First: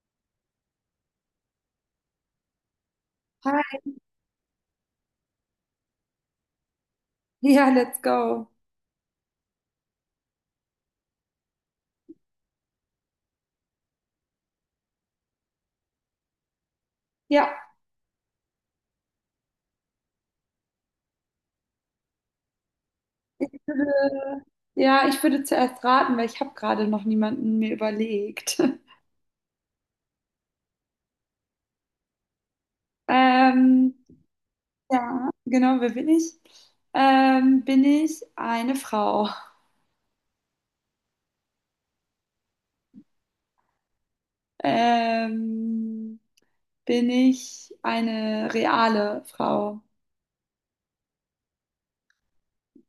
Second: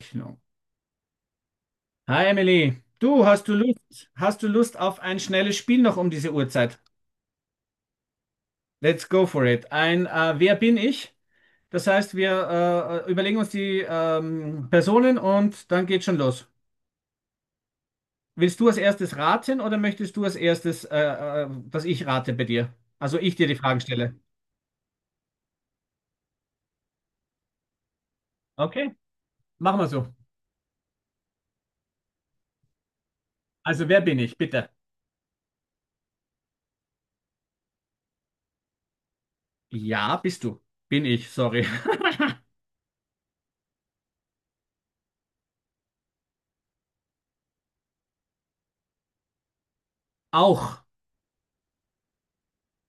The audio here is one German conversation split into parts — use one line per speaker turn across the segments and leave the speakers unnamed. Genau. Hi Emily, du
Hi.
Hast du Lust auf ein schnelles Spiel noch um diese Uhrzeit?
Ja, let's go.
Let's go for it. Ein Wer bin ich? Das heißt, wir überlegen uns die Personen und dann geht schon los.
Ja,
Willst du als erstes raten oder möchtest du als erstes, dass ich rate bei dir? Also ich dir
ich
die Fragen stelle.
würde- ja, ich würde zuerst raten, weil ich habe gerade noch niemanden mir überlegt.
Okay, machen wir so. Also,
Ähm,
wer bin ich, bitte?
ja, genau, wer bin ich? Bin ich eine Frau?
Ja, bist du. Bin ich, sorry.
Ähm, Bin ich eine reale Frau?
Auch.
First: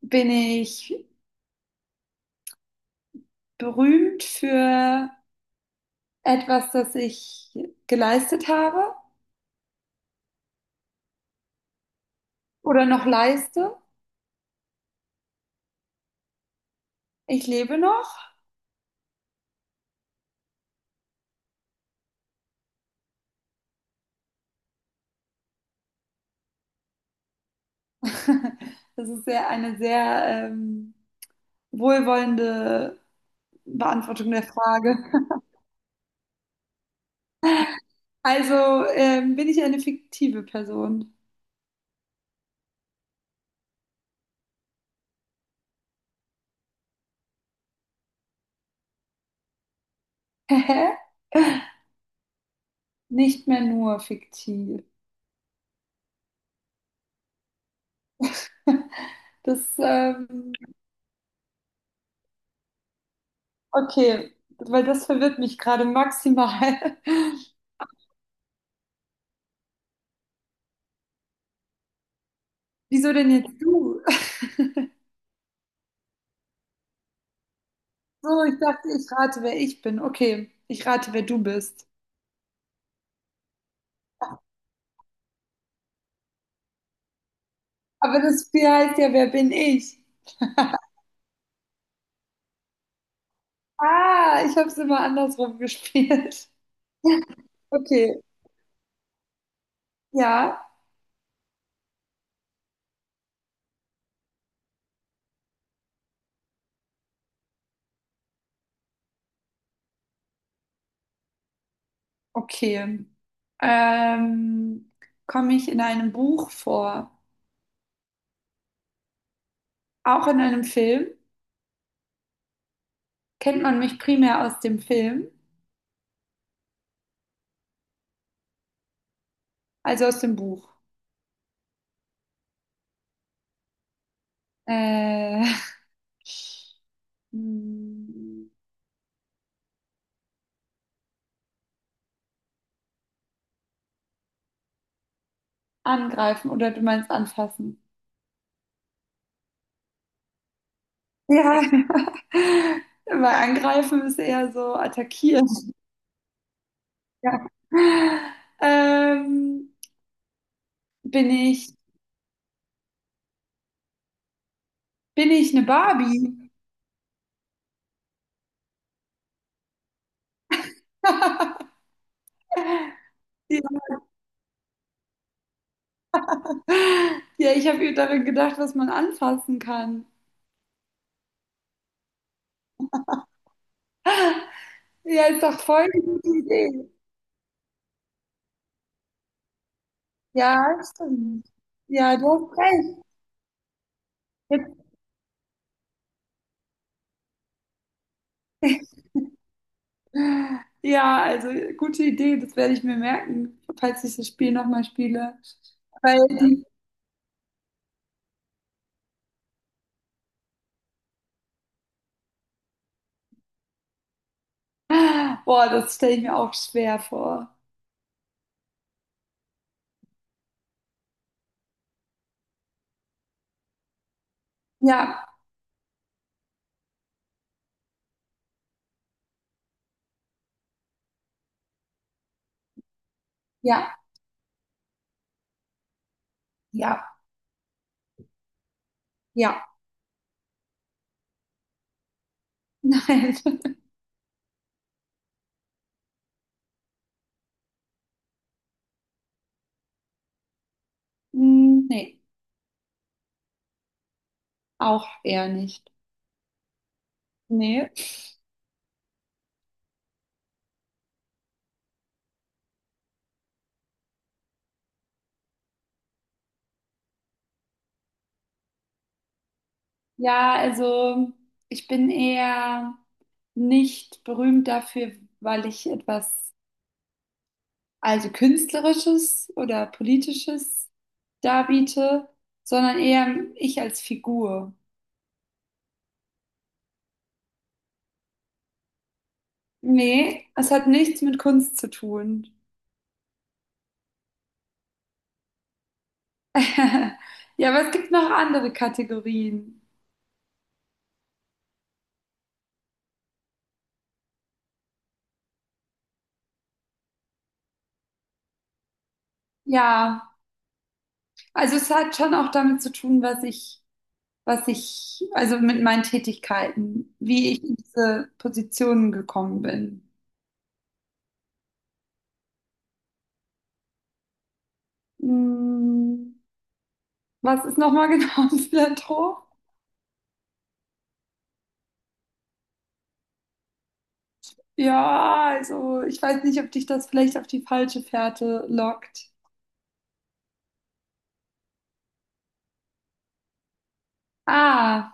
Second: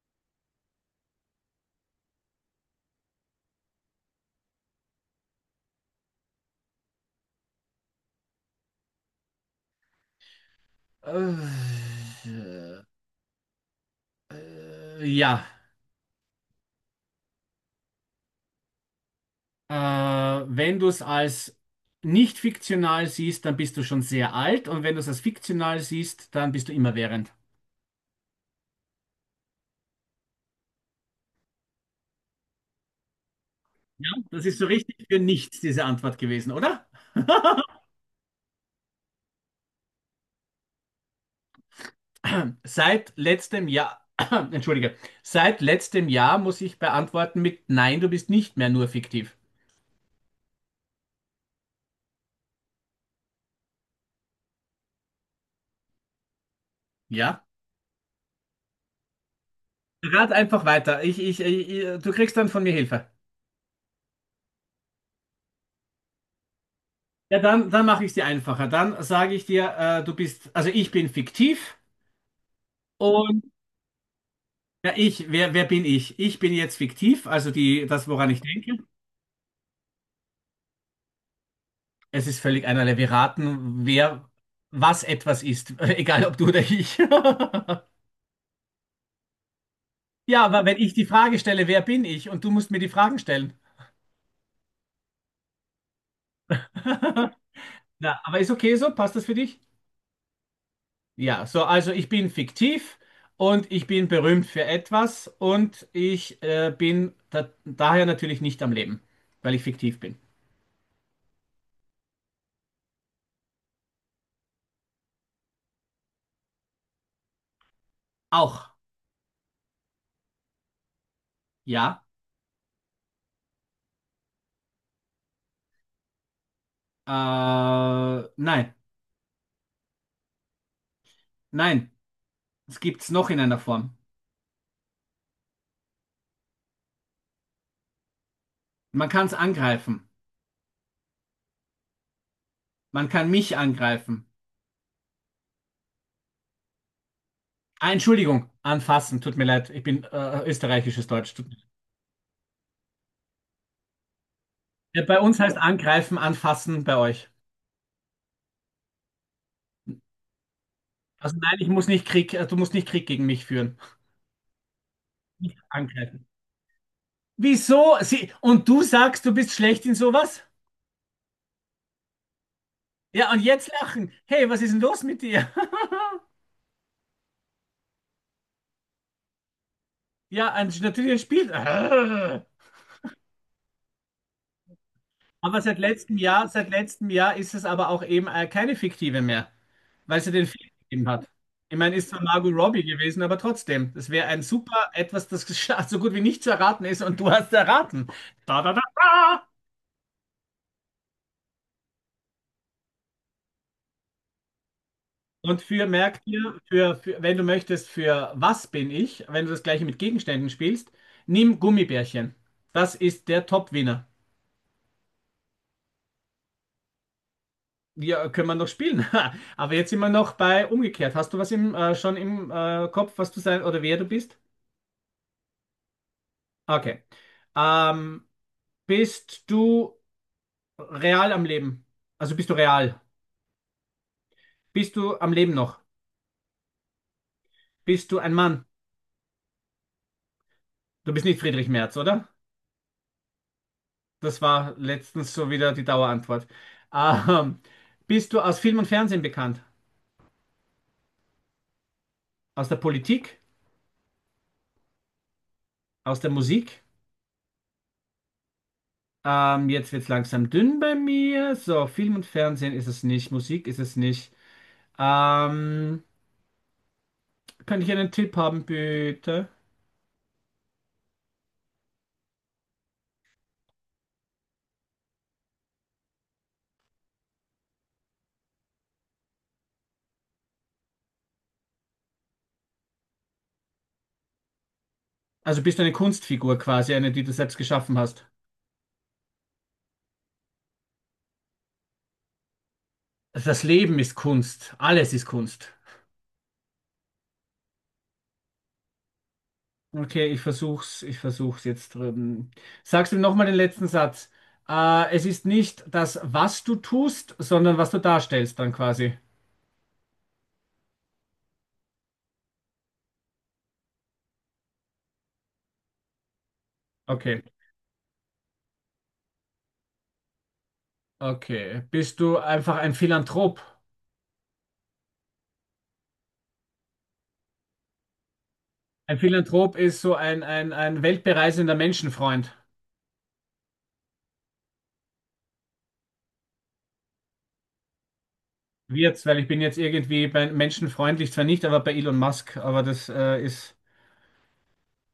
Bin ich berühmt für etwas, das ich geleistet habe
Äh,
oder noch leiste?
ja.
Ich lebe noch.
Wenn du es als nicht fiktional siehst, dann bist du schon sehr alt und wenn du es als fiktional siehst, dann bist du immerwährend.
Das ist sehr, eine sehr wohlwollende
Ja,
Beantwortung der
das ist so richtig
Frage.
für nichts, diese Antwort gewesen, oder?
Also bin ich eine fiktive Person?
Seit letztem Jahr, entschuldige, seit letztem Jahr muss ich beantworten mit Nein, du bist nicht mehr nur fiktiv.
Hä? Nicht mehr nur fiktiv.
Ja?
Das,
Rat
ähm,
einfach weiter. Du kriegst dann von mir Hilfe.
okay, weil das verwirrt mich gerade maximal.
Ja, dann mache ich es dir einfacher. Dann sage ich dir, also ich bin fiktiv.
Wieso denn
und
jetzt du?
Ja, wer bin ich? Ich bin jetzt fiktiv, also das, woran ich
So, ich
denke.
dachte, ich rate, wer ich bin. Okay, ich rate, wer du bist.
Es ist völlig einerlei. Wir raten, wer was etwas ist, egal ob du oder ich.
Aber das Spiel heißt ja, wer bin ich?
Ja, aber wenn ich die Frage stelle, wer bin ich? Und du musst mir die Fragen stellen.
Ah, ich habe es immer andersrum gespielt. Okay,
Na, aber ist okay so? Passt das für dich?
ja.
Ja, so, also ich bin fiktiv und ich bin berühmt für etwas und ich bin daher natürlich nicht am Leben, weil ich fiktiv bin.
Okay. Ähm, Komme ich in einem Buch vor?
Auch,
Auch in einem Film?
ja.
Kennt man mich primär aus dem Film,
Äh, nein,
also aus dem Buch?
nein. Was gibt's noch in einer Form?
Äh, hm,
Man kann es angreifen. Man kann mich angreifen.
angreifen oder du meinst anfassen?
Ah, Entschuldigung, anfassen. Tut mir leid, ich bin österreichisches Deutsch. Tut mir
Ja,
leid.
weil angreifen ist eher so
Ja, bei uns
attackieren.
heißt angreifen, anfassen bei euch.
Ja. Ähm, bin
Also nein, ich
ich,
muss nicht Krieg, du musst nicht Krieg gegen mich führen.
Bin ich
Nicht
eine
angreifen.
Barbie?
Wieso? Und du sagst, du bist schlecht in sowas? Ja, und jetzt lachen. Hey, was ist denn los mit dir?
Ja, ich habe daran gedacht, was man anfassen kann.
Ja, natürlich ein Spiel. Aber
Ja, ist doch voll die gute
Seit
Idee.
letztem Jahr ist es aber auch eben keine fiktive mehr, weil sie den
Ja,
Film gegeben hat.
stimmt.
Ich meine, ist
Ja,
zwar
du
Margot
hast
Robbie
recht.
gewesen, aber trotzdem. Das wäre ein
Jetzt,
super etwas, das so gut wie nicht zu erraten ist und du hast erraten. Da, da, da.
ja, also gute Idee, das werde ich mir merken, falls ich das Spiel nochmal spiele.
Und
Weil
merk dir,
die,
wenn du möchtest, für was bin ich, wenn du das gleiche mit Gegenständen spielst, nimm Gummibärchen. Das ist der Top-Winner.
boah, das stelle ich mir auch schwer vor.
Ja, können wir noch spielen. Aber jetzt sind wir noch bei umgekehrt. Hast du schon im Kopf, was du sein oder wer du bist?
Ja,
Okay. Ähm, Bist du real am Leben. Also bist du real?
ja,
Bist du am Leben noch?
ja,
Bist du ein Mann?
ja.
Du bist nicht Friedrich Merz, oder?
Nein.
Das war letztens so wieder die Dauerantwort. Ähm, Bist du aus Film und Fernsehen bekannt?
Hm, nee,
Aus der Politik?
auch eher nicht.
Aus der Musik?
Nee.
Jetzt wird's langsam dünn bei mir. So, Film und Fernsehen ist es nicht, Musik ist es nicht. Ähm, Könnte ich einen Tipp haben, bitte?
Ja, also ich bin eher nicht berühmt dafür, weil ich etwas, also Künstlerisches oder Politisches darbiete, sondern eher ich als Figur.
Also bist du eine Kunstfigur quasi, eine, die du selbst geschaffen hast.
Nee, es hat nichts mit Kunst zu tun.
Das Leben ist Kunst. Alles ist Kunst.
Ja, aber es gibt noch andere Kategorien.
Okay, ich versuch's jetzt drüben. Sagst du mir nochmal den letzten Satz? Es ist nicht das, was du tust, sondern was du darstellst dann quasi.
Ja, also es hat schon auch damit zu tun, was ich, also mit meinen Tätigkeiten,
Okay,
wie ich in diese Positionen gekommen bin.
okay. Bist du einfach ein Philanthrop?
Hm, was ist nochmal genau ein
Ein
Philanthrop?
Philanthrop ist so ein weltbereisender Menschenfreund.
Ja, also ich weiß nicht, ob dich das vielleicht auf die falsche Fährte
Wird's,
lockt.
weil ich bin jetzt irgendwie bei menschenfreundlich zwar nicht, aber bei Elon Musk, aber das ist.
Ah,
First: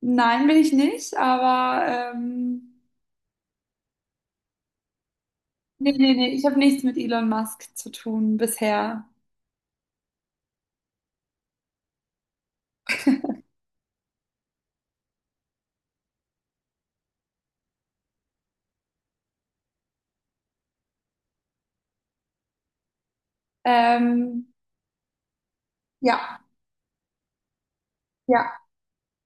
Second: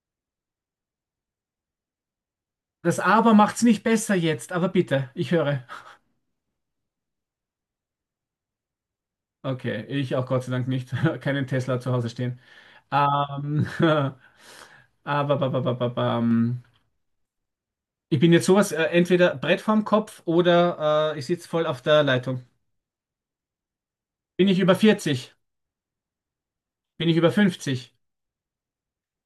nein, bin ich nicht, aber ähm,
Das Aber macht's nicht besser jetzt, aber bitte, ich höre.
nee, nee, nee, ich habe nichts mit Elon Musk zu tun bisher.
Okay, ich auch Gott sei Dank nicht. Keinen Tesla zu Hause stehen. Ähm, Aber bam. Ich bin jetzt sowas, entweder Brett vorm Kopf oder ich sitze voll auf der Leitung.
Ähm,
Bin ich über 40?
ja,
Bin ich über 50?
ja,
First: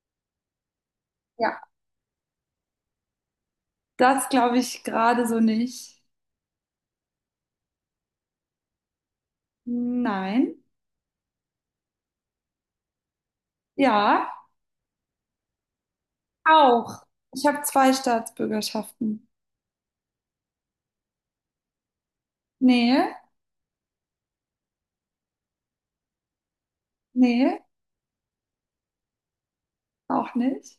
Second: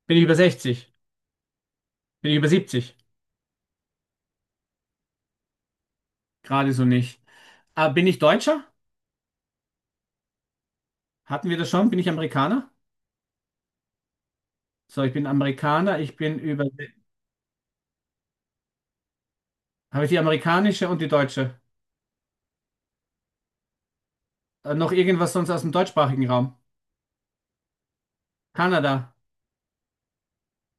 Bin ich über 60?
ja.
Bin ich über 70?
Das glaube ich gerade so nicht.
Gerade so nicht. Ah, bin ich Deutscher?
Nein.
Hatten wir das schon? Bin ich Amerikaner?
Ja,
So, ich bin Amerikaner, ich bin über.
auch. Ich habe zwei Staatsbürgerschaften.
Habe ich die amerikanische und die deutsche?
Nee,
Noch irgendwas sonst aus dem deutschsprachigen Raum?
nee,
Kanada.
auch nicht.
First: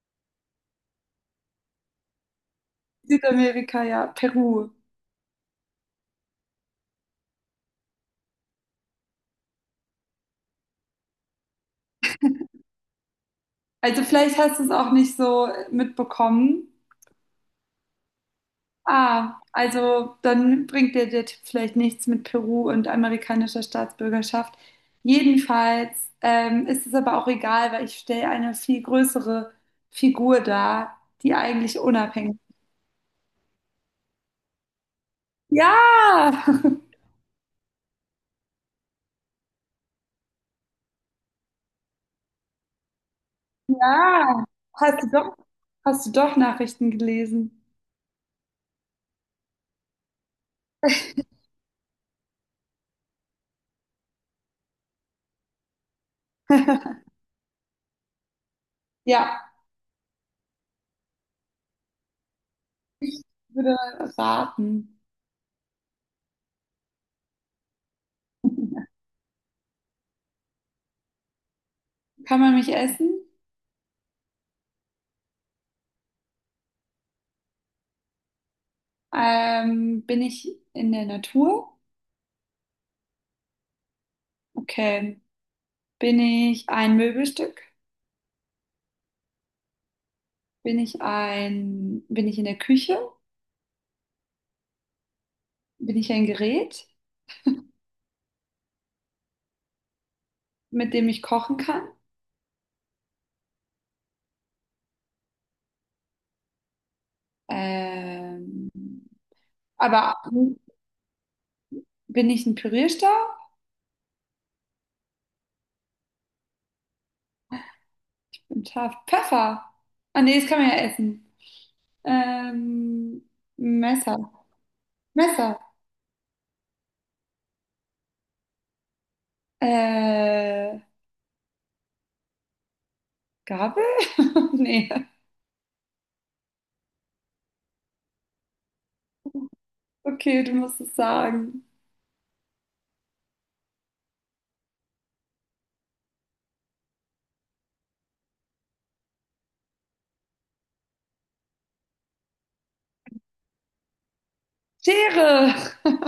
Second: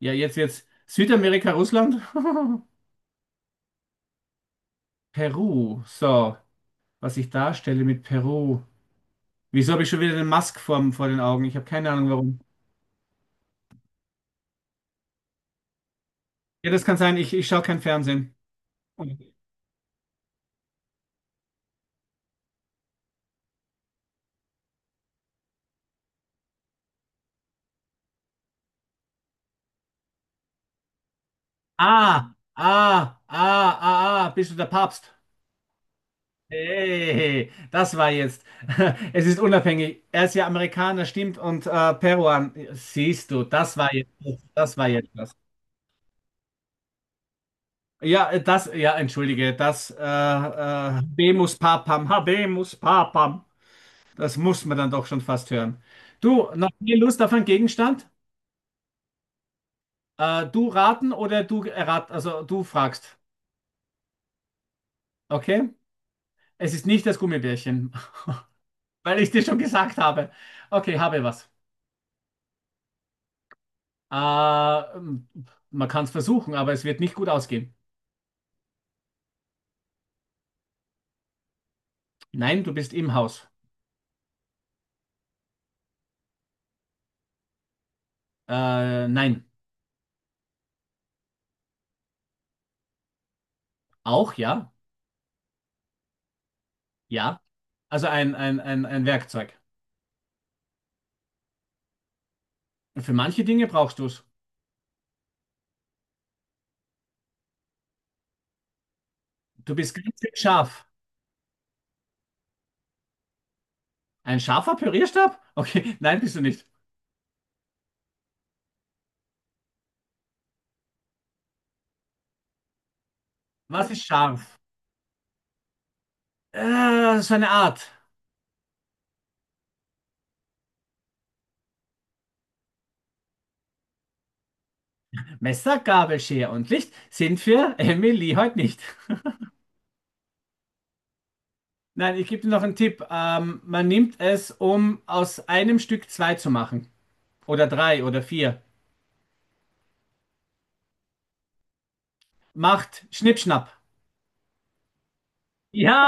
Ja, jetzt. Südamerika, Russland?
Südamerika, ja, Peru.
Peru. So, was ich darstelle mit Peru. Wieso habe ich schon wieder den Musk vor den Augen? Ich habe keine Ahnung warum.
Also vielleicht hast du es auch nicht so mitbekommen.
Ja, das kann sein. Ich schaue kein Fernsehen.
Ah, also dann bringt dir der Tipp vielleicht nichts mit Peru und amerikanischer Staatsbürgerschaft. Jedenfalls ist es aber auch egal, weil ich stelle eine viel größere Figur dar, die eigentlich
Ah,
unabhängig ist.
ah, ah, ah, ah, bist du der Papst?
Ja,
Hey, das war jetzt. Es ist unabhängig. Er ist ja Amerikaner, stimmt, und Peruan. Siehst du,
ja.
das war
Hast
jetzt
du
was.
doch, hast du doch Nachrichten gelesen?
Ja, ja, entschuldige, Habemus Papam, Habemus Papam. Das muss man dann doch schon fast hören. Du, noch mehr Lust auf einen Gegenstand?
Ja,
Du raten oder also du fragst.
ich würde raten.
Okay? Es ist nicht das Gummibärchen, weil ich dir schon gesagt habe. Okay, habe was.
Kann man mich essen?
Äh, m- Man kann es versuchen, aber es wird nicht gut ausgehen.
Bin ich in der Natur?
Nein, du bist im Haus.
Okay. Bin ich ein Möbelstück?
Nein.
Bin ich in der Küche?
Auch ja.
Bin ich ein Gerät,
Ja. Also ein Werkzeug.
mit dem ich kochen kann?
Für manche Dinge brauchst du es.
Ähm,
Du bist ganz
aber
schön scharf.
bin ich ein Pürierstab?
Ein scharfer Pürierstab? Okay, nein, bist du nicht.
Ein Taf Pfeffer? Ah nee, das kann man ja essen. Ähm,
Was ist
Messer.
scharf?
Messer.
So eine Art.
Äh, Gabel? Nee.
Messer, Gabel, Schere und Licht sind für Emily heute nicht.
Okay, du musst es sagen.
Nein, ich gebe dir noch einen Tipp. Man nimmt es, um aus einem Stück zwei zu machen. Oder drei oder vier. Macht Schnippschnapp.
Schere!
Ja!